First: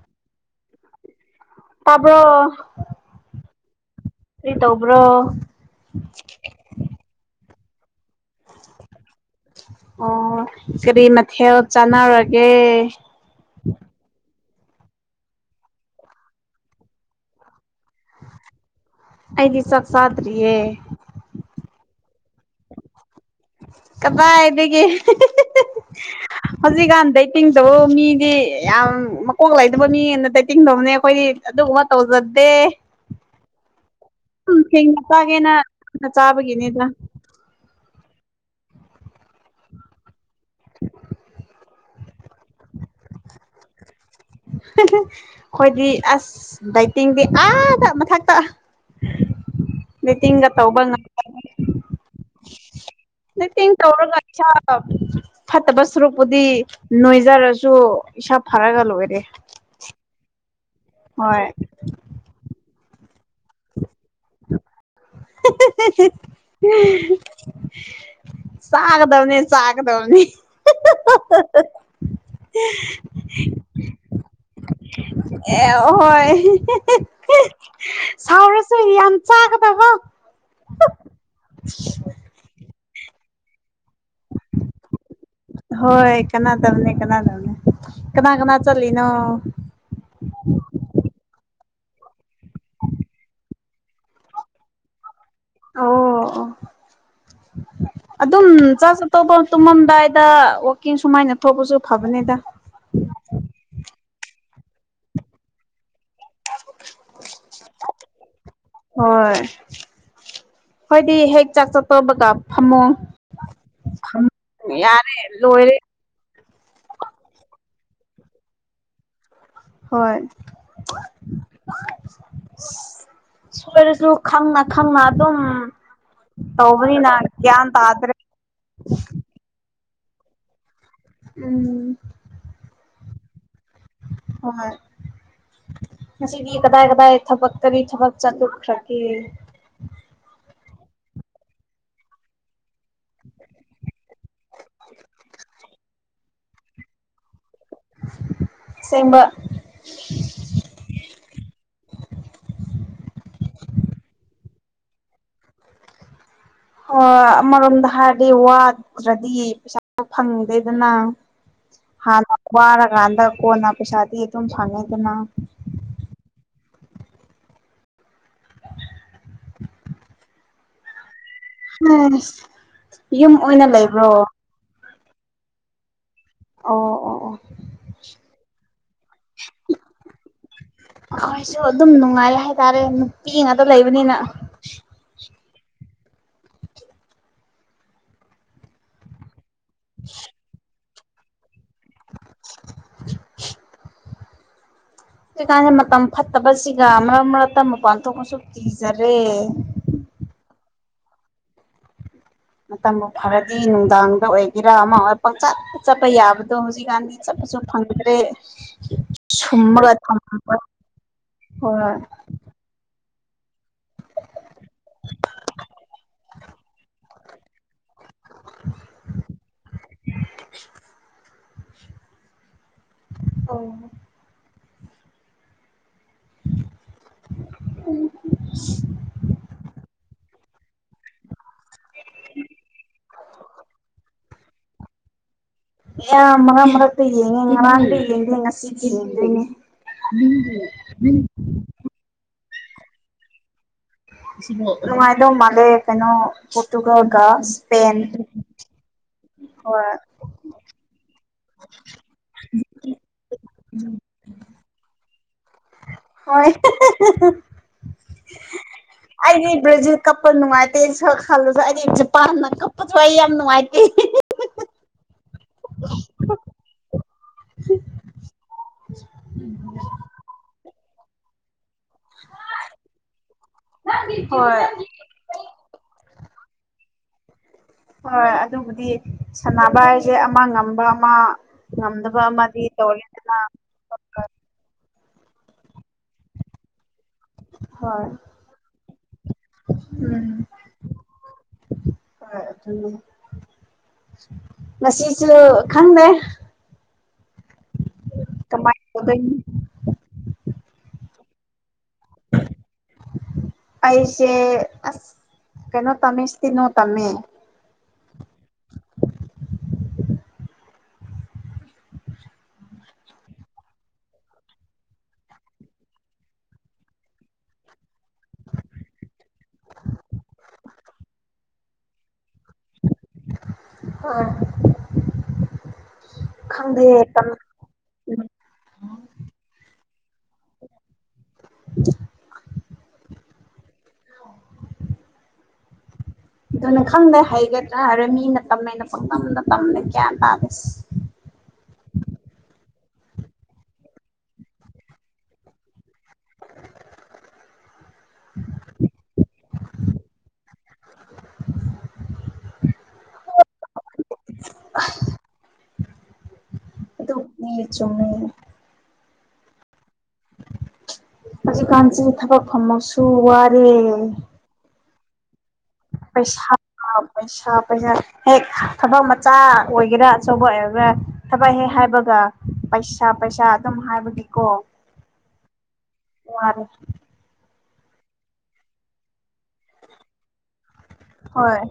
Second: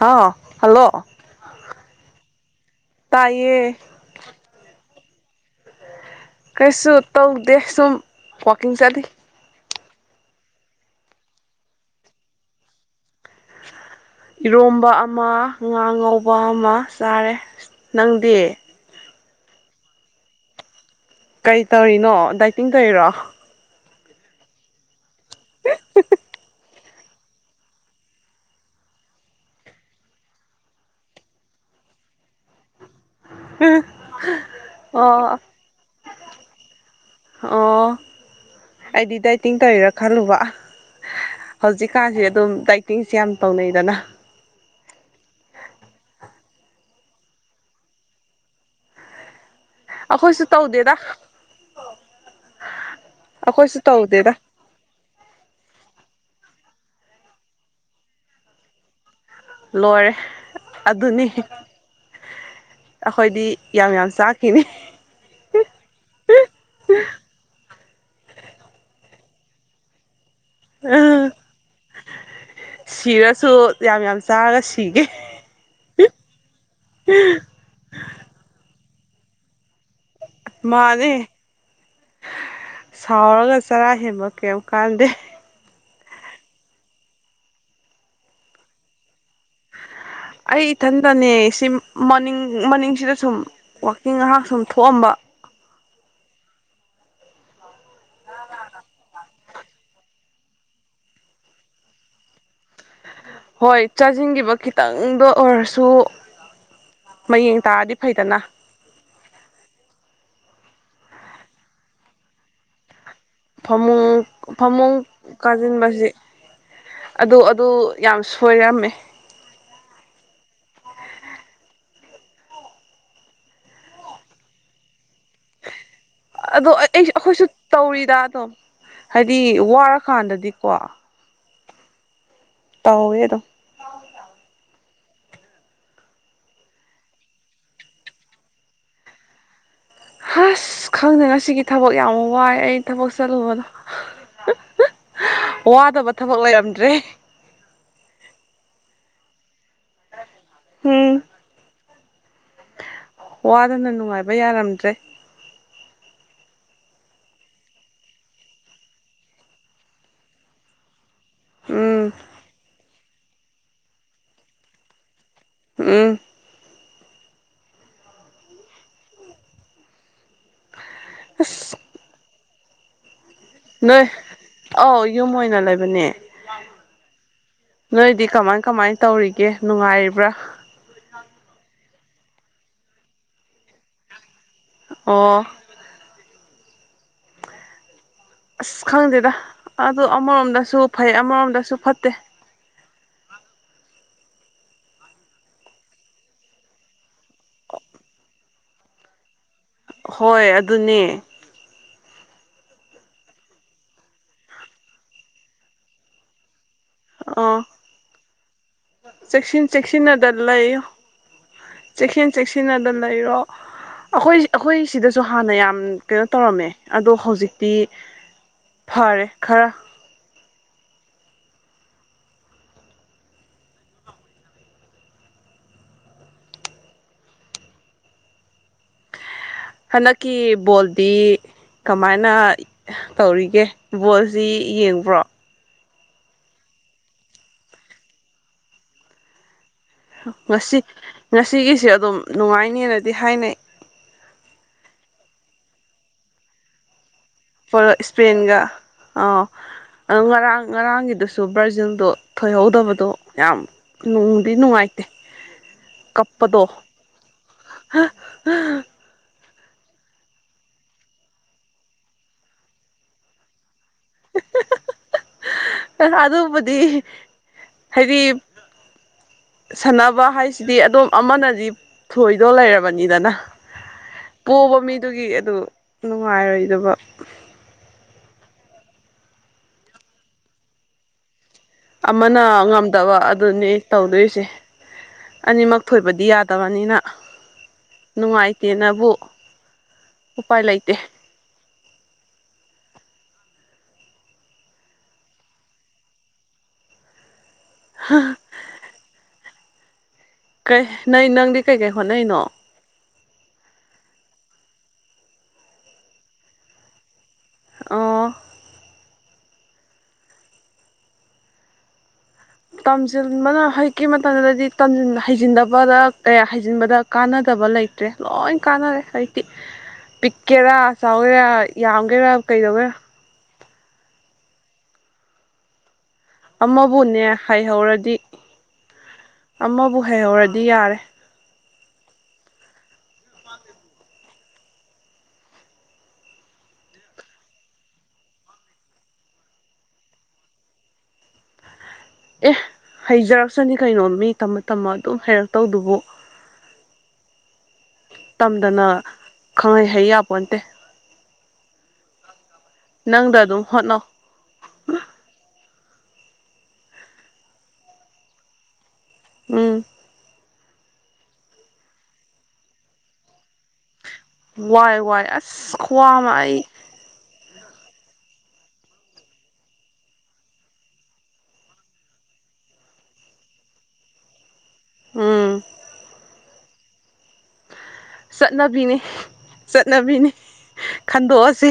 ꯍꯥꯎ hello ꯇꯥꯕ꯭ꯔꯣ ꯇꯥꯏꯌꯦ ꯀ꯭ꯔꯤ ꯇꯧꯕ꯭ꯔꯣ ꯀꯩꯁꯨ ꯇꯧꯗꯦ ꯁꯨꯝ ꯋꯥꯀꯤꯡ ꯆꯠꯂꯤ ꯑꯣꯑꯣ ꯀꯔꯤ ꯃꯊꯦꯜ ꯆꯥꯟꯅꯔ ꯒꯦ ꯏꯔꯣꯝꯕ ꯑꯃ ꯉꯥ ꯉꯧꯕ ꯑꯃ ꯆꯥꯔꯦ ꯅꯪ ꯗꯤ ꯑꯩꯗꯤ ꯆꯥꯛ ꯆꯥꯗ꯭ꯔꯤꯌꯦ ꯀꯩ ꯇꯧꯏꯅꯣ ꯗꯥꯏꯇꯤꯡ ꯇꯧꯏꯔꯣ ꯀꯗꯥꯏꯗꯒꯤ ꯍꯤꯍꯤꯍꯤ ꯍꯧꯖꯤꯛꯀꯥꯟ ꯗꯥꯏꯇꯤꯡ ꯇꯧꯕ ꯃꯤꯗꯤ ꯌꯥꯝ ꯃꯀꯣꯛ ꯂꯩꯗꯕ ꯃꯤꯅ ꯗꯥꯏꯇꯤꯡ ꯇꯧꯕꯅꯦ ꯑꯩꯈꯣꯏꯗꯤ ꯑꯗꯨꯒꯨꯝꯕ ꯇꯧꯖꯗꯦ ꯎꯪ ꯊꯦꯡꯅ ꯑꯣ ꯆꯥꯒꯦꯅ ꯆꯥꯛ ꯆꯥꯕꯒꯤꯅꯤ ꯗꯥ ꯑꯣ ꯑꯩꯗꯤ ꯗꯥꯏꯇꯤꯡ ꯇꯧꯏꯔꯥ ꯈꯜꯂꯨꯕ ꯍꯧꯖꯤꯛꯀꯥꯟꯁꯦ ꯑꯗꯨꯝ ꯗꯥꯏꯇꯤꯡꯁꯦ ꯌꯥꯝ ꯇꯧꯅꯩꯗꯅ [unintelligible] ꯑꯩꯈꯣꯏꯗꯤ ꯑꯁ ꯗꯥꯏꯇꯤꯡꯗꯤ ꯑꯥꯗ ꯃꯊꯛꯇ [unintelligible] ꯑꯩꯈꯣꯏꯁꯨ ꯃꯤꯇꯤꯡꯒ ꯇꯧꯕ ꯇꯧꯗꯦꯗ ꯉꯝ [unintelligible] ꯃꯤꯇꯤꯡ ꯑꯩꯈꯣꯏꯁꯨ ꯇꯧꯔꯒ ꯇꯧꯗꯦꯗ ꯏꯁꯥ ꯐꯠꯇꯕ ꯁꯨꯔꯨꯛꯄꯨꯗꯤ ꯅꯣꯏꯖꯔꯁꯨ ꯏꯁꯥ ꯐꯔꯒ ꯂꯣꯏꯔꯦ ꯂꯣꯏꯔꯦ ꯑꯗꯨꯅꯤ ꯍꯣꯏ ꯑꯈꯣꯏꯗꯤ ꯌꯥꯝ ꯌꯥꯝ ꯆꯥꯛꯈꯤꯅꯤ [unintelligible] ꯆꯥꯒꯗꯝꯅꯦ ꯆꯒꯗꯝꯅꯤ ꯑ ꯁꯤꯔꯁꯨ ꯌꯥꯝ ꯌꯥꯝ ꯆꯥꯔꯒ ꯁꯤꯒꯦ ꯑꯦ ꯍꯣꯏ ꯁꯥꯎꯔꯁꯨ ꯌꯥꯝ ꯆꯥꯒꯗꯕ ꯃꯥꯅꯤ ꯁꯥꯎꯔꯒ ꯆꯔꯥ ꯍꯦꯟꯕ ꯀꯩꯝ ꯀꯥꯟꯗꯦ ꯍꯣꯏ ꯀꯅꯥꯗꯝꯅꯦ ꯀꯅꯥꯗꯝꯅꯦ ꯀꯅꯥ ꯀꯅꯥ ꯆꯠꯂꯤꯅꯣ ꯑꯩ ꯏꯊꯟꯗꯅꯦ ꯁꯤ ꯃꯅꯤꯡ ꯃꯅꯤꯡꯁꯤꯗ ꯁꯨꯝ ꯋꯥꯛꯀꯤꯡ ꯉꯍꯥꯛ ꯁꯨꯝ ꯊꯣꯛꯑꯝꯕ ꯑꯣ ꯑꯣ ꯑꯗꯨꯝ ꯆꯥꯆ ꯑꯇꫭꯞꯄ ꯇꯨꯝꯃꯝꯗꯥꯏꯗ ꯋꯥꯀꯤꯡ ꯁꯨꯃꯥꯏꯅ ꯊꯣꯛꯄꯁꯨ ꯐꯕꯅꯦꯗ ꯍꯣꯏ ꯆꯥꯖꯤꯟꯒꯤꯕ ꯈꯤꯇꯪꯗꯣ ꯑꯣꯏꯔꯁꯨ ꯃꯌꯦꯡ ꯇꯥꯔꯗꯤ ꯐꯩꯗꯅ ꯍꯣꯏ ꯈꯣꯏꯗꯤ ꯍꯦꯛ ꯆꯥꯛ ꯆꯥ ꯇꫭꯕꯒ ꯐꯝꯃꯣꯡ ꯐꯃꯨꯡ ꯐꯃꯨꯡ ꯂꯣꯏꯔꯦ ꯀꯥꯖꯤꯟꯕꯁꯤ ꯑꯗꯨ ꯑꯗꯨ ꯌꯥꯝ ꯁꯣꯏꯔꯝꯃꯦ ꯍꯣꯏ [unintelligible] ꯁꫭꯏꯔꯁꯨ ꯈꯪꯅꯥ ꯈꯪꯅꯥ ꯑꯗꯨꯝ ꯑꯗꯣ ꯑꯩ ꯑꯩꯁꯨ ꯇꯧꯕꯅꯤꯅ ꯑꯩꯈꯣꯏꯁꯨ ꯒ꯭ꯌꯥꯟ ꯇꯧꯔꯤꯗ ꯇꯥꯗ꯭ꯔꯦ ꯑꯗꯨꯝ ꯍꯥꯏꯗꯤ ꯋꯥꯔꯀꯥꯟꯗꯗꯤꯀꯣ ꯎꯝ ꯇꯧꯋꯦꯗꯨꯝ ꯍꯣꯏ ꯉꯁꯤꯗꯤ ꯀꯗꯥꯏ ꯀꯗꯥꯏ ꯊꯕꯛ ꯀꯔꯤ ꯊꯕꯛ ꯆꯠꯂꯨꯈ꯭ꯔꯒꯦ ꯍꯁ ꯈꯪꯗꯦ ꯉꯁꯤꯒꯤ ꯊꯕꯛ ꯌꯥꯝ ꯋꯥꯏ ꯑꯩ ꯊꯕꯛ ꯆꯠꯂꯨꯕꯗꯣ [unintelligible] ꯋꯥꯗꯕ ꯊꯕꯛ ꯂꯩꯔꯝꯗ꯭ꯔꯦ ꯁꯦꯡꯕ ꯎꯝ ꯋꯥꯗꯅ ꯅꯨꯡꯉꯥꯏꯕ ꯌꯥꯔꯝꯗ꯭ꯔꯦ ꯍ ꯑꯃꯔꯣꯝꯗ ꯍꯥꯏꯔꯗꯤ ꯋꯥꯗ꯭ꯔꯗꯤ ꯄꯩꯁꯥ ꯐꯪꯗꯦꯗꯅ ꯎꯝ ꯍꯥꯟꯅ ꯋꯥꯔꯀꯥꯟꯗ ꯀꯣꯟꯅ ꯄꯩꯁꯥꯗꯤ ꯑꯗꯨꯝ ꯐꯪꯉꯤꯗꯅ ꯎꯝ ꯑꯁ ꯑꯥꯏꯁ ꯌꯨꯝ ꯑꯣꯏꯅ ꯅꯣꯏ ꯂꯩꯕ꯭ꯔꯣ ꯑꯧ ꯌꯨꯝ ꯑꯣꯏꯅ ꯂꯩꯕꯅꯦ ꯑꯣ ꯑꯣ ꯑꯣ ꯅꯣꯏꯗꯤ ꯀꯃꯥꯏ ꯀꯃꯥꯏ ꯇꯧꯔꯤꯒꯦ ꯅꯨꯡꯉꯥꯏꯔꯤꯕ꯭ꯔꯥ ꯑꯈꫭꯏꯁꯨ ꯑꯗꯨꯝ ꯅꯨꯡꯉꯥꯏ ꯍꯥꯏꯇꯥꯔꯦ ꯅꯨꯄꯤ ꯉꯥꯠꯇ ꯂꯩꯕꯅꯤꯅ ꯑꯣ ꯑꯁ ꯈꯪꯗꯦꯗ ꯑꯗꯨ ꯑꯃꯔꯣꯝꯗꯁꯨ ꯐꯩ ꯑꯃꯔꯣꯝꯗꯁꯨ ꯐꯠꯇꯦ [unintelligible] ꯍꯧꯖꯤꯛꯀꯥꯟꯗꯤ ꯃꯇꯝ ꯐꯠꯇꯕꯁꯤꯒ ꯃꯔꯛ ꯃꯔꯛꯇ ꯃꯄꯥꯟ ꯊꯣꯛꯄꯁꯨ ꯀꯤꯖꯔꯦ ꯍꯣꯏ ꯑꯗꯨꯅꯦ ꯃꯇꯝꯕꯨ ꯐꯔꯗꯤ ꯅꯨꯡꯗꯥꯡꯗ ꯑꯣꯏꯒꯦꯔ ꯑꯃ ꯑꯣꯏꯒꯦꯔ ꯄꯡ ꯆꯠꯇ ꯆꯠꯄ ꯌꯥꯕ ꯑꯗꯣ ꯍꯧꯖꯤꯛꯀꯥꯟꯗꯤ ꯆꯠꯄꯁꯨ ꯑꯥ ꯐꯪꯗ꯭ꯔꯦ ꯆꯦꯛꯁꯤꯟ ꯁꯨꯝꯃꯒ ꯆꯦꯛꯁꯤꯟꯅꯗ ꯊꯝꯃ ꯂꯩꯌꯨ ꯍꯣꯏ ꯆꯦꯛꯁꯤꯟ ꯆꯦꯛꯁꯤꯟꯅꯗ ꯂꯩꯔꯣ ꯑꯩꯈꯣꯏ ꯑꯩꯈꯣꯏ ꯁꯤꯗꯁꯨ ꯍꯥꯟꯅ ꯌꯥꯝ ꯀꯩꯅꯣ ꯇꯧꯔꯝꯃꯦ ꯑꯗꯣ ꯍꯧꯖꯤꯛ ꯇꯤ ꯐꯔꯦ ꯈꯔ [unintelligible] ꯎꯝ ꯎꯝ [unintelligible] ꯍꯟꯗꯛꯀꯤ ꯕꯣꯜꯗꯤ ꯀꯃꯥꯏꯅ ꯇꯧꯔꯤꯒꯦ ꯕꯣꯜ ꯁꯤ ꯌꯦꯡꯕ꯭ꯔꯣ ꯌꯥꯝ ꯃꯔꯛ ꯃꯔꯛꯇ ꯌꯦꯡꯉꯦ ꯉꯔꯥꯡꯗꯤ ꯌꯦꯡꯗꯦ ꯉꯁꯤꯗꯤ ꯌꯦꯡꯗꯣꯏꯅꯦ ꯉꯁꯤ ꯉꯁꯤꯒꯤꯁꯦ ꯑꯗꯨꯝ ꯅꯨꯡꯉꯥꯏꯅꯦꯅꯗꯤ ꯍꯥꯏꯅꯩ ꯅꯨꯡꯉꯥꯏꯗꯣꯏ ꯃꯥꯜꯂꯦ ꯀꯩꯅꯣ ꯄꯣꯔꯇꯨꯒꯜꯒ ꯍꯣꯏ ꯏꯁꯄꯦꯟ ꯏꯁꯄꯦꯟꯒ ꯑꯥꯎ ꯍꯣꯏ ꯑꯗꯣ ꯉꯔꯥꯡ ꯉꯔꯥꯡꯒꯤꯗꯨꯁꯨ ꯕ꯭ꯔꯖꯤꯜꯗꯣ ꯊꯣꯏꯍꯧꯗꯕꯗꯣ ꯌꯥꯝ ꯅꯨꯡꯗꯤ ꯅꯨꯡꯉꯥꯏꯇꯦ ꯍꯣꯏ ꯀꯞꯄꯗꯣ ꯑꯩꯗꯤ ꯕ꯭ꯔꯖꯤꯜ ꯀꯞꯄ ꯅꯨꯡꯉꯥꯏꯇꯦ ꯈꯜꯂꯁꯨ ꯑꯩꯗꯤ ꯖꯄꯥꯟꯅ ꯀꯞꯄꯁꯨ ꯑꯩ ꯌꯥꯝ ꯅꯨꯡꯉꯥꯏꯇꯦ ꯑꯗꯨꯕꯨꯗꯤ ꯍꯥꯏꯗꯤ ꯁꯥꯟꯅꯕ ꯍꯥꯏꯁꯤꯗꯤ ꯑꯗꯨꯝ ꯑꯃꯅꯗꯤ ꯊꯣꯏꯗꯣꯏ ꯂꯩꯔꯕꯅꯤꯗꯅ ꯍꯣꯏ ꯄꯣꯕ ꯃꯤ ꯑꯗꯨꯒꯤ ꯑꯗꯨ ꯅꯨꯡꯉꯥꯏꯔꯣꯏꯗꯕ ꯍꯣꯏ ꯑꯗꯨꯕꯨꯗꯤ ꯁꯥꯟꯅꯕ ꯍꯥꯏꯁꯦ ꯑꯃ ꯉꯝꯕ ꯑꯃ ꯉꯝꯗꯕ ꯑꯃꯅ ꯑꯃꯗꯤ ꯉꯝꯗꯕ ꯇꯧꯔꯦꯗꯅ ꯑꯗꯨꯅꯤ ꯇꯧꯗꯣꯏꯁꯦ ꯑꯅꯤꯃꯛ ꯊꯣꯏꯕꯗꯤ ꯌꯥꯗꯕꯅꯤꯅ ꯍꯣꯏ ꯅꯨꯡꯉꯥꯏꯇꯦꯅꯕꯨ ꯎꯝ ꯎꯄꯥꯏ ꯂꯩꯇꯦ ꯍꯣꯏ ꯑꯗꯨꯅꯤ ꯉꯁꯤꯁꯨ ꯈꯪꯗꯦ ꯍꯥ ꯀꯃꯥꯏ ꯇꯧꯗꯣꯏꯅꯣ ꯀꯩ ꯅꯪ ꯅꯪꯗꯤ ꯀꯩꯀꯩ ꯍꯣꯠꯅꯩꯅꯣ ꯑꯩꯁꯦ ꯑꯁ ꯀꯩꯅꯣ ꯇꯝꯃꯦ ꯁꯇꯦꯅꯣ ꯇꯝꯃꯦ ꯑꯣ ꯇꯝꯁꯤꯟꯕꯅ ꯍꯧꯖꯤꯛꯀꯤ ꯃꯇꯝꯗꯗꯤ ꯍꯩꯖꯤꯟꯗꯕꯗ ꯀꯌꯥ ꯍꯩꯖꯤꯟꯕꯗ ꯀꯥꯟꯅꯗꯕ ꯂꯩꯇ꯭ꯔꯦ ꯂꯣꯏ ꯀꯥꯟꯅꯔꯦ ꯍꯧꯖꯤꯛꯇꯤ ꯄꯤꯛꯀꯦꯔ ꯆꯥꯎꯒꯦꯔ ꯌꯥꯝꯒꯦꯔ ꯀꯩꯗꯧꯒꯦꯔ ꯍꯣꯏ ꯑꯃꯕꯨꯅꯦ ꯍꯩꯍꯧꯔꯗꯤ ꯑꯃꯕꯨ ꯍꯩꯍꯧꯔꯗꯤ ꯌꯥꯔꯦ [unintelligible] ꯑꯗꯨꯅ ꯈꯪꯗꯦ ꯍꯩꯒꯗ꯭ꯔꯅ ꯃꯤꯅ ꯇꯝꯃꯅꯩꯅ ꯄꯪꯇꯝꯗ ꯇꯝꯃꯦ ꯒꯌ꯭ꯥꯟ ꯇꯥꯗꯦ ꯑꯦ ꯍꯩꯖꯔꯛꯁꯅꯤ ꯀꯩꯅꯣ ꯃꯤ ꯇꯝꯃ ꯇꯝꯃ ꯑꯗꯨꯝ ꯍꯩꯔꯛꯇꯧꯗꯨꯕꯨ ꯇꯝꯗꯅ ꯈꯪꯍꯩ ꯍꯩ ꯌꯥꯄꯣꯠꯇꯦ [inaudible] ꯅꯪꯗ ꯑꯗꯨꯝ ꯍꯣꯠꯅꯧ [unintelligible] [unintelligible] ꯆꯨꯝꯃꯨ ꯎꯝ ꯍꯧꯖꯤꯛ ꯀꯥꯟꯁꯤꯗꯤ ꯊꯕꯛ ꯐꯝꯃꯁꯨ ꯋꯥꯔꯦ ꯋꯥꯏ ꯋꯥꯏ ꯑꯁ ꯈꯨꯋꯥ ꯑꯃ ꯄꯩꯁꯥ__ ꯑꯩ ꯑ ꯄꯩꯁꯥ ꯄꯩꯁꯥ ꯍꯦꯛ ꯊꯕꯛ ꯃꯆꯥ ꯑꯣꯏꯒꯦꯔꯥ ꯑꯆꯧꯕ ꯑꯣꯏꯒꯦꯔꯥ ꯊꯕꯛ ꯍꯦꯛ ꯍꯥꯏꯕꯒ ꯄꯩꯁꯥ ꯄꯩꯁꯥ ꯑꯗꯨꯝ ꯍꯥꯏꯕꯒꯤꯀꯣ ꯎꯝ ꯋꯥꯔꯦ ꯆꯠꯅꯕꯤꯅꯤ ꯆꯠꯅꯕꯤꯅꯤ ꯍꯣꯏ ꯈꯟꯗꯣꯛꯑꯁꯤ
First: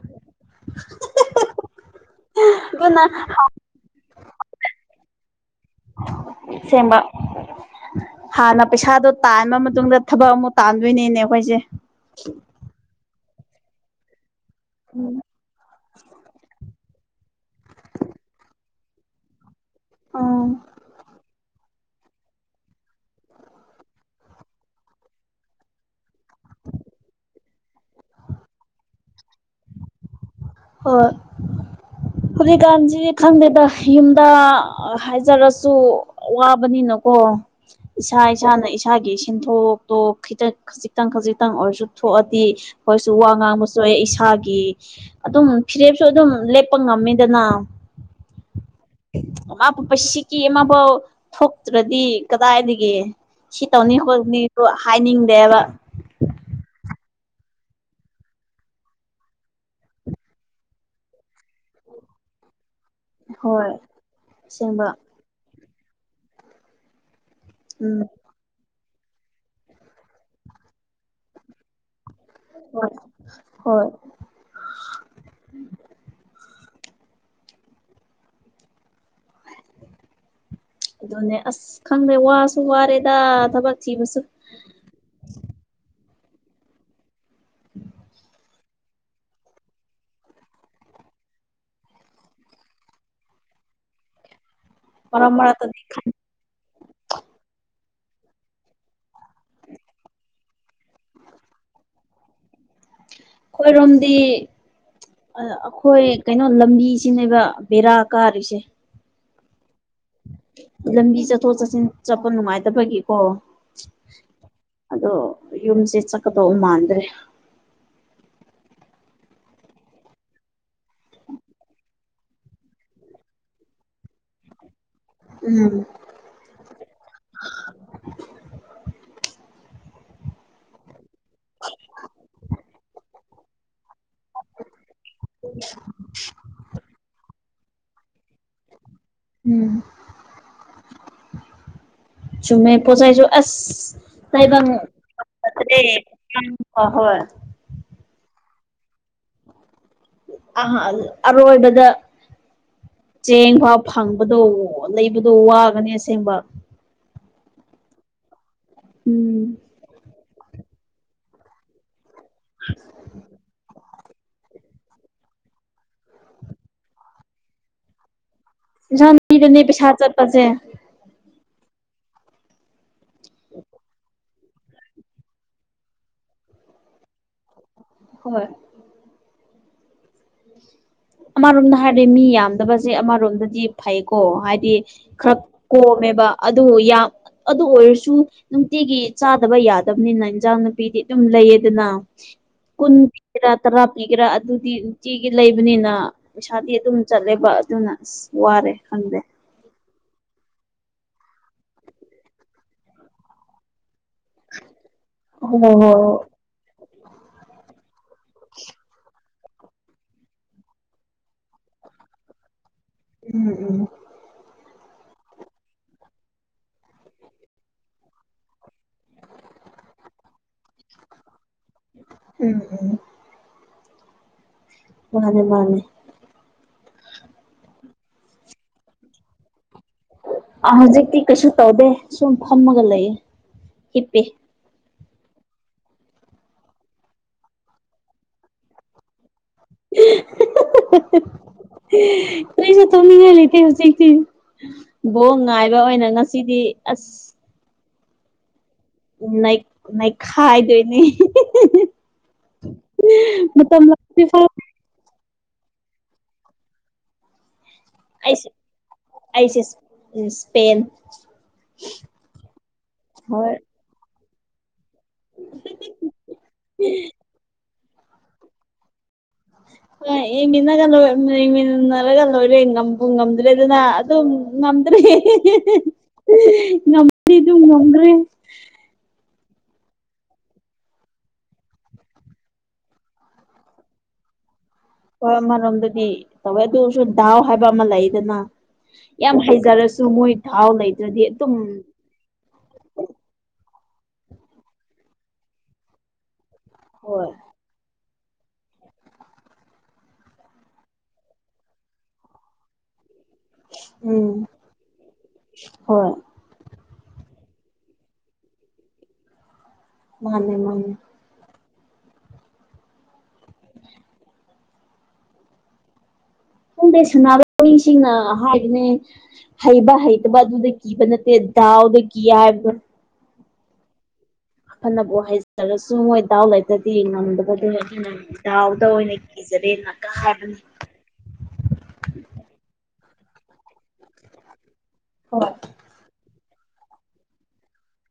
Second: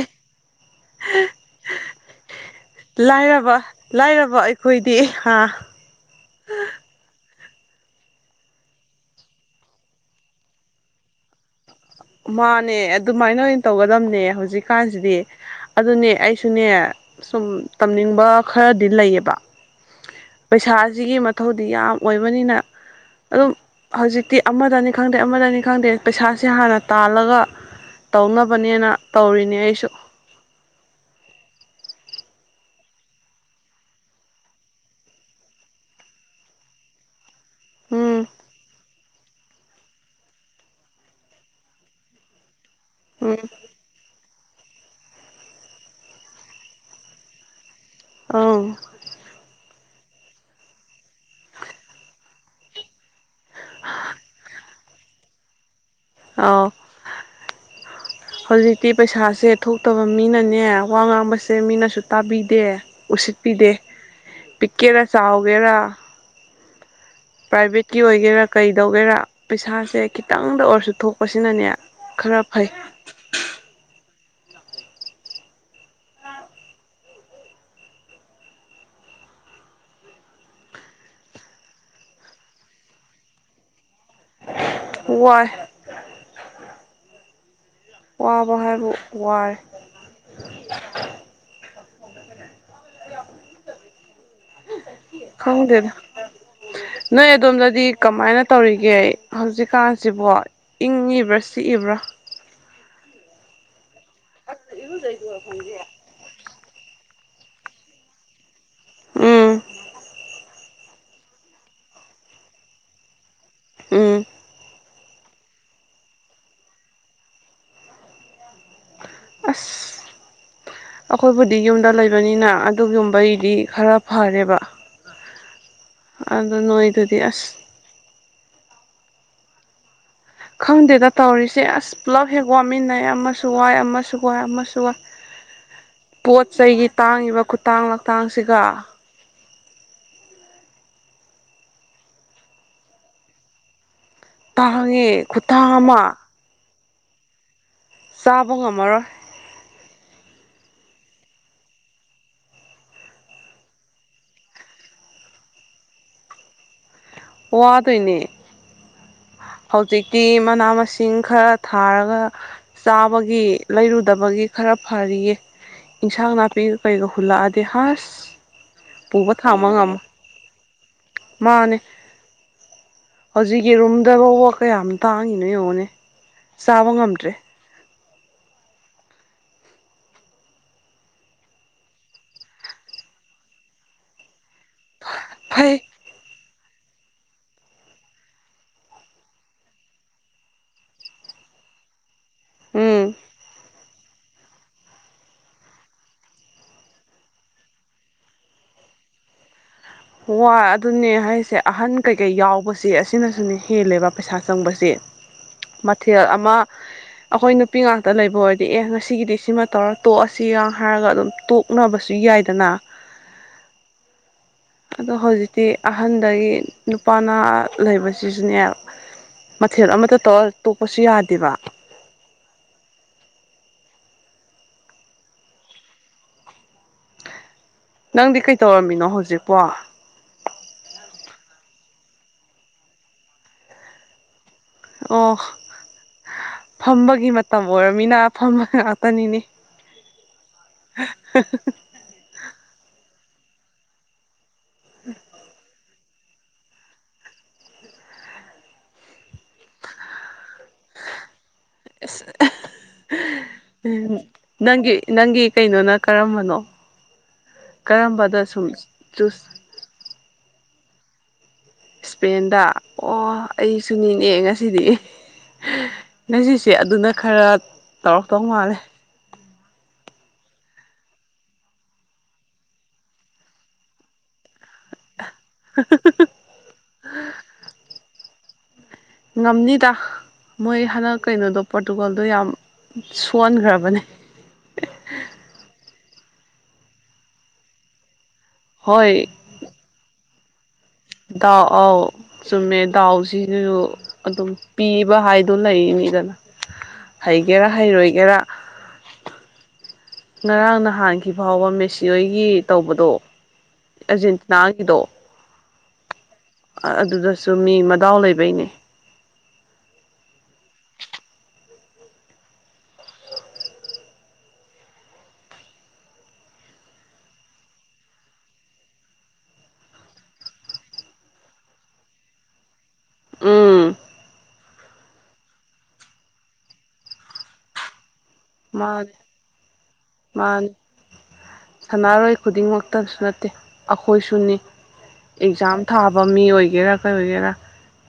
ꯑꯗꯨꯅ [unintelligible] ꯂꯥꯏꯔꯕ ꯂꯥꯏꯔꯕ ꯑꯩꯈꯣꯏꯗꯤ ꯍꯥ ꯁꯦꯝꯕ ꯍꯥꯟꯅ ꯄꯩꯁꯥꯗꯣ ꯇꯥꯟꯕ ꯃꯇꯨꯡꯗ ꯊꯕꯛ ꯑꯃꯨꯛ ꯇꯥꯟꯗꯣꯏꯅꯤꯅꯦ ꯑꯩꯈꯣꯏꯁꯦ ꯃꯥꯟꯅꯦ ꯑꯗꯨꯃꯥꯏꯅ ꯑꯣꯏꯅ ꯇꯧꯒꯗꯝꯅꯦ ꯍꯧꯖꯤꯛꯀꯥꯟꯁꯤꯗꯤ ꯑꯗꯨꯅꯦ ꯑꯩꯁꯨꯅꯦ ꯁꯨꯝ ꯇꯝꯅꯤꯡꯕ ꯈꯔꯗꯤ ꯂꯩꯌꯦꯕ ꯎꯝ ꯄꯩꯁꯥꯁꯤꯒꯤ ꯃꯊꯧꯗꯤ ꯌꯥꯝ ꯑꯣꯏꯕꯅꯤꯅ ꯑꯗꯨꯝ ꯍꯧꯖꯤꯛꯇꯤ ꯑꯃꯗꯅꯤ ꯈꯪꯗꯦ ꯑꯃꯗꯅꯤ ꯈꯪꯗꯦ ꯄꯩꯁꯥꯁꯦ ꯍꯥꯟꯅ ꯇꯥꯜꯂꯒ ꯇꯧꯅꯕꯅꯦꯅ ꯇꯧꯔꯤꯅꯦ ꯑꯩꯁꯨ ꯍꯣꯏ ꯍꯧꯖꯤꯛꯀꯥꯟꯁꯤꯗꯤ ꯈꯪꯗꯦꯗ ꯌꯨꯝꯗ ꯑ ꯍꯥꯏꯖꯔꯁꯨ ꯋꯥꯕꯅꯤꯅꯀꯣ ꯏꯁꯥ ꯎꯝ ꯏꯁꯥꯅ [unintelligible] ꯏꯁꯥꯒꯤ ꯁꯤꯟꯊꯣꯛꯇꯣ ꯈꯤꯇꯪ ꯈꯖꯤꯛꯇꯪ ꯈꯖꯤꯛꯇꯪ ꯑꯣꯏꯔꯁꯨ ꯊꯣꯛꯑꯗꯤ ꯑꯩꯈꯣꯏꯁꯨ ꯋꯥ ꯎꯝ ꯉꯥꯡꯕꯁꯨ__ ꯍꯣꯏ ꯏꯁꯥꯒꯤ ꯑꯗꯨꯝ ꯐꯤꯔꯦꯞꯁꯨ ꯑꯗꯨꯝ ꯂꯦꯞꯄ ꯉꯝꯃꯤꯗꯥꯅ ꯑꯎ ꯑꯃꯄꯨꯄ ꯁꯤꯛꯀꯤ ꯑꯃꯕꯥꯎ ꯊꯣꯛꯇ꯭ꯔꯗꯤ ꯀꯗꯥꯏꯗꯒꯤ ꯁꯤ ꯇꯧꯅꯤ ꯈꯣꯠꯀꯅꯤꯗꯨ ꯍꯥꯏꯅꯤꯡꯗꯦꯕ ꯑꯥꯎ [inaudible] ꯍꯧꯖꯤꯛꯇꯤ ꯄꯩꯁꯥꯁꯦ ꯊꯣꯛꯇꯕ ꯃꯤꯅꯅꯦ ꯋꯥ ꯉꯥꯡꯕꯁꯦ ꯃꯤꯅꯁꯨ ꯇꯥꯕꯤꯗꯦ ꯎꯁꯤꯠꯄꯤꯗꯦ ꯍꯣꯏ ꯑꯁꯦꯡꯕ ꯄꯤꯛꯀꯦꯔꯥ ꯆꯥꯎꯒꯦꯔꯥ ꯎꯝ ꯄ꯭ꯔꯥꯏꯚꯦꯠꯀꯤ ꯑꯣꯏꯒꯦꯔꯥ ꯀꯩꯗꯧꯒꯦꯔꯥ ꯄꯩꯁꯥꯁꯦ ꯈꯤꯇꯪꯗ ꯑꯣꯏꯔꯁꯨ ꯊꯣꯛꯄꯁꯤꯅꯅꯦ ꯈꯔ ꯐꯩ [unintelligible] ꯍꯣꯏ ꯍꯣꯏ ꯑꯗꯨꯅꯦ ꯑꯁ ꯈꯪꯗꯦ ꯋꯥꯁꯨ ꯋꯥꯔꯦꯗ ꯊꯕꯛ ꯊꯤꯕꯁꯦ ꯋꯥꯏ ꯋꯥꯕ ꯍꯥꯏꯕꯨ ꯋꯥꯏ ꯃꯔꯛ ꯃꯔꯛꯇꯗꯤ ꯈꯪꯗ‌ꯦꯗ ꯅꯣꯏ ꯑꯗꯣꯝꯗꯗꯤ ꯀꯃꯥꯏꯅ ꯇꯧꯔꯤꯒꯦ ꯍꯧꯖꯤꯛꯀꯥꯟꯁꯤꯕꯣ ꯏꯪꯉꯤꯕ꯭ꯔꯥ ꯁꯤꯛꯏꯕ꯭ꯔꯥ ꯑꯩꯈꯣꯏꯔꯣꯝꯗꯤ ꯑꯥ ꯑꯩꯈꯣꯏ ꯀꯩꯅꯣ ꯂꯝꯕꯤꯁꯤꯅꯦꯕ ꯕꯦꯔꯥ ꯀꯥꯔꯤꯁꯦ ꯎꯝ ꯂꯝꯕꯤ ꯆꯠꯊꯣꯛ ꯆꯠꯁꯤꯟ ꯆꯠꯄ ꯅꯨꯡꯉꯥꯏꯇꯕꯒꯤꯀꯣ ꯎꯝ ꯑꯗꯣ ꯌꯨꯝꯁꯦ ꯆꯠꯀꯗꯧꯕ ꯃꯥꯟꯗ꯭ꯔꯦ ꯑꯁ ꯑꯩꯈꯣꯏꯕꯨꯗꯤ ꯌꯨꯝꯗ ꯂꯩꯕꯅꯤꯅ ꯑꯗꯨꯒꯨꯝꯕꯩꯗꯤ ꯈꯔ ꯐꯔꯦꯕ ꯎꯝ ꯑꯗꯨ ꯅꯣꯏꯗꯨꯗꯤ ꯑꯁ ꯈꯪꯗꯦꯗ ꯇꯧꯔꯤꯁꯦ ꯑꯁ ꯄꯨꯜꯂꯞ ꯍꯦꯛ ꯋꯥꯠꯃꯤꯟꯅꯩ ꯑꯃꯁꯨ ꯋꯥꯏ ꯑꯃꯁꯨ ꯋꯥꯏ ꯑꯃꯁꯨ ꯋꯥꯏ ꯄꯣꯠ ꯆꯩꯒꯤ ꯇꯥꯡꯉꯤꯕ ꯈꯨꯇꯥꯡ ꯂꯇꯥꯡꯁꯤꯒ ꯎꯝ ꯆꯨꯝꯃꯦ ꯄꯣ ꯆꯩꯥꯏꯖꯨ ꯑꯁ ꯇꯥꯏꯕꯪ ꯇꯥꯡꯉꯦ ꯈꯨꯇꯥꯡ ꯑꯃ [inaudible] ꯍꯣꯏ ꯆꯥꯕ ꯉꯝꯃꯔꯣꯏ ꯑ ꯑꯔꯣꯏꯕꯗ ꯆꯦꯡ ꯐꯥꯎ ꯐꯪꯕꯗꯣ ꯂꯩꯕꯗꯣ ꯋꯥꯒꯅꯤ ꯑꯁꯦꯡꯕ ꯋꯥꯗꯣꯏꯅꯦ ꯎꯝ ꯍꯧꯖꯤꯛꯇꯤ ꯃꯅꯥ ꯃꯁꯤꯡ ꯈꯔ ꯊꯥꯔꯒ ꯆꯥꯕꯒꯤ ꯂꯩꯔꯨꯗꯕꯒꯤ ꯈꯔ ꯐꯔꯤꯌꯦ ꯏꯟꯁꯥꯡ ꯅꯥꯄꯤꯒ ꯀꯩꯒ ꯍꯨꯜꯂꯛꯑꯗꯤ ꯍꯁ ꯏꯟꯁꯥꯡ ꯄꯨꯕ ꯅꯥꯄꯤꯗꯅꯦ ꯊꯥꯝꯕ ꯄꯩꯁꯥ ꯉꯝꯃꫭ ꯆꯠꯄꯁꯦ ꯃꯥꯅꯦ ꯍꯧꯖꯤꯛ ꯌ‌ꯦꯔꯨꯝꯗ ꯐꯥꯎꯕ ꯀꯌꯥꯝ ꯇꯥꯡꯉꯤꯅꯣ ꯌꯦꯡꯉꯣꯅꯦ ꯆꯥꯕ ꯉꯝꯗ꯭ꯔꯦ ꯍꯣꯏ ꯑꯃꯔꯣꯝꯗ ꯍꯥꯏꯔꯗꯤ ꯃꯤ ꯌꯥꯝꯗꯕꯁꯦ ꯑꯃꯔꯣꯝꯗꯗꯤ ꯐꯩꯀꯣ ꯍꯥꯏꯗꯤ ꯈꯔ ꯐꯩ ꯀꯣꯝꯃꯦꯕ ꯑꯗꯨ ꯌꯥꯝ ꯑꯗꯨ ꯑꯣꯏꯔꯁꯨ ꯅꯨꯡꯇꯤꯒꯤ ꯆꯥꯗꯕ ꯌꯥꯗꯕꯅꯤꯅ ꯏꯟꯖꯥꯡ ꯅꯨꯄꯤꯗꯤ ꯑꯗꯨꯝ ꯂꯩꯌꯦꯗꯅ ꯀꯨꯟ ꯎꯝ ꯄꯤꯒꯦꯔꯥ ꯇꯔꯥ ꯄꯤꯒꯦꯔꯥ ꯑꯗꯨꯗꯤ ꯅꯨꯡꯇꯤꯒꯤ ꯂꯩꯕꯅꯤꯅ ꯄꯩꯁꯥꯗꯤ ꯑꯗꯨꯝ ꯆꯠꯂꯦꯕ ꯑꯗꯨꯅ ꯑꯁ ꯋꯥꯔꯦ ꯈꯪꯗꯦ ꯋꯥ ꯑꯗꯨꯅꯦ ꯍꯥꯏꯁꯦ ꯑꯍꯟ ꯀꯩꯀꯩ ꯌꯥꯎꯕꯁꯦ ꯑꯁꯤꯅꯁꯨꯅꯦ ꯍꯦꯜꯂꯦꯕ ꯄꯩꯁꯥ ꯆꯪꯕꯁ‌ꯦ ꯍꯣ ꯍꯣ ꯃꯊꯦꯜ ꯑꯃ [unintelligible] ꯑꯩꯈꯣꯏ ꯅꯨꯄꯤ ꯉꯥꯛꯇ ꯂꯩꯕ ꯑꯣꯏꯔꯗꯤ ꯑꯦ ꯉꯁꯤꯒꯤꯗꯤ ꯁꯤꯃ ꯇꯧꯔ ꯇꯣꯛꯑꯁꯤꯒ ꯍꯥꯏꯔꯒ ꯑꯗꯨꯝ ꯇꯣꯛ ꯇꯣꯛꯅꯕꯁꯨ ꯌꯥꯏꯗꯅ ꯎꯝ ꯎꯝ ꯑꯗꯣ ꯍꯧꯖꯤꯛꯇꯤ ꯑꯍꯟꯗꯒꯤ ꯅꯨꯄꯥꯅꯍꯥ ꯂꯩꯕꯁꯤꯁꯨꯅꯦ ꯃꯊꯦꯜ ꯑꯃꯇ ꯇꯧꯔ ꯇꯣꯛꯄꯁꯨ ꯌꯥꯗꯦꯕ ꯎꯝ ꯎꯝ ꯃꯥꯅꯦ ꯃꯥꯅꯦ ꯅꯪꯗꯤ ꯀꯩꯇꯧꯔꯝꯃꯤꯅꯣ ꯍꯧꯖꯤꯛꯄꯣ ꯑ ꯍꯧꯖꯤꯛꯇꯤ ꯀꯩꯁꯨ ꯇꯧꯗꯦ ꯁꯨꯝ ꯐꯝꯃꯒ ꯂꯩꯌꯦ ꯍꯤꯞꯄꯤ ꯑꯣ ꯐꯝꯕꯒꯤ ꯃꯇꯝ ꯑꯣꯏꯔꯃꯤꯅ ꯐꯝꯕ ꯉꯥꯛꯇꯅꯤꯅꯦ ꯀꯩꯁꯨ ꯇꯧꯅꯤꯡꯉꯥꯏ ꯂꯩꯇꯦ ꯍꯧꯖꯤꯛꯇꯤ ꯕꯣꯝ ꯉꯥꯏꯕ ꯑꯣꯏꯅ ꯉꯁꯤꯗꯤ ꯑꯁ ꯎꯝ ꯂꯩ ꯅꯩꯈꯥꯏꯗꯣꯏꯅꯦ ꯃꯇꯝꯂꯛꯇꯔꯤꯐꯥꯎ ꯅꯪꯒꯤ ꯅꯪꯒꯤ ꯀꯩꯅꯣꯅ ꯀꯔꯝꯕꯅꯣ ꯀꯔꯝꯕꯗ ꯑꯩꯁꯤ ꯁꯨꯝ ꯆꯨꯁ ꯑꯩꯁꯦ ꯏꯁꯄꯦꯟ ꯏꯁꯄꯦꯟꯗ ꯑꯣ ꯍꯣꯏ ꯑꯩꯁꯨꯅꯤꯅꯦ ꯉꯁꯤꯗꯤ ꯉꯁꯤꯁꯦ ꯑꯗꯨꯅ ꯈꯔ ꯇꯧꯔꯛꯇꯧ ꯃꯥꯜꯂꯦ ꯌꯦꯡꯃꯤꯟꯅꯒ ꯌꯦꯡꯃꯤꯟꯅꯔꯒ ꯂꯣꯏꯔꯦ ꯉꯝꯕꯨ ꯉꯝꯗ꯭ꯔꯦꯗꯅꯥ ꯑꯗꯨꯝ ꯉꯝꯗ꯭ꯔꯦ ꯍꯥ ꯍꯥ ꯍꯥ ꯍꯥ ꯉꯝꯅꯤꯗꯨ ꯉꯝꯗꯔ꯭ꯦ ꯉꯝꯅꯤꯗ ꯃꯣꯏ ꯍꯟꯗꯛ ꯀꯩꯅꯣꯗꯣ ꯄꯣꯔꯇꯨꯒꯜꯗꯣ ꯌꯥꯝ ꯁꯣꯟꯒꯔꯕꯅꯦ ꯍꯣꯏ ꯑꯃꯔꯣꯝꯗꯗꯤ ꯇꯧꯋꯦ ꯑꯗꯨꯁꯨ ꯗꯥꯎ ꯍꯥꯏꯕ ꯑꯃ ꯂꯩꯗꯅ ꯍꯣꯏ ꯌꯥꯝ ꯍꯩꯖꯔꯁꯨ ꯗꯣꯃꯣꯏ ꯊꯥꯎ ꯂꯩꯇ꯭ꯔꯗꯤ ꯑꯗꯨꯝ ꯒꯥ ꯑꯥꯎ ꯆꯨꯝꯃꯦ ꯗꯥꯎꯁꯤꯅꯁꯨ ꯑꯗꯨꯝ ꯄꯤꯕ ꯍꯥꯏꯗꯣ ꯂꯩꯔꯤꯅꯤꯗꯅ ꯍꯣꯏ ꯍꯩꯒꯦꯔꯥ ꯍꯩꯔꯣꯏꯒꯦꯔꯥ ꯉꯔꯥꯡ ꯅꯍꯥꯟꯈꯤ ꯐꯥꯎꯕ ꯃꯦꯁꯤ ꯍꯣꯏꯒꯤ ꯇꯧꯕꯗꯣ ꯎꯝ ꯑꯔꯖꯦꯟꯇꯤꯅꯥꯒꯤꯗꯣ ꯍꯣꯏ ꯑ ꯑꯗꯨꯗꯁꯨ ꯃꯤ ꯃꯗꯥꯎ ꯂꯩꯕꯩꯅꯦ ꯃꯥꯅꯦ ꯃꯥꯅꯦ ꯄꯨꯡꯗꯩ ꯁꯥꯟꯅꯥꯔ ꯃꯤꯁꯤꯡꯅ ꯍꯥꯏꯕꯅꯦ ꯍꯩꯕ ꯍꯩꯇꯕ ꯑꯗꯨꯗ ꯀꯤꯕ ꯅꯠꯇꯦ ꯗꯥꯎꯗ ꯀꯤ ꯍꯥꯏꯕꯗꯣ ꯎꯝ ꯐꯅꯕꯨ ꯍꯩꯅ ꯁꯥꯅꯔꯁꯨ ꯃꯣꯏ ꯗꯥꯎ ꯂꯩꯇꯔꯗꯤ ꯉꯝꯗꯕꯗꯨꯅꯦ ꯑꯗꯨꯅꯅꯦ ꯗꯥꯎꯗ ꯃꯥꯅꯦ ꯑꯣꯏꯅ ꯀꯤꯖꯔꯦ ꯅꯛꯇ ꯍꯥꯏꯕꯅꯤ ꯃꯥꯅꯦ ꯁꯥꯟꯅꯔꯣꯏ ꯈꯨꯗꯤꯡꯃꯛꯇꯁꯨ ꯅꯠꯇꯦ ꯑꯩꯈꯣꯏꯁꯨꯅꯤ ꯍꯣꯏ ꯑꯦꯛꯖꯥꯝ ꯊꯥꯕ ꯃꯤ ꯑꯣꯏꯒꯦꯔꯥ ꯀꯩ ꯑꯣꯏꯒꯦꯔꯥ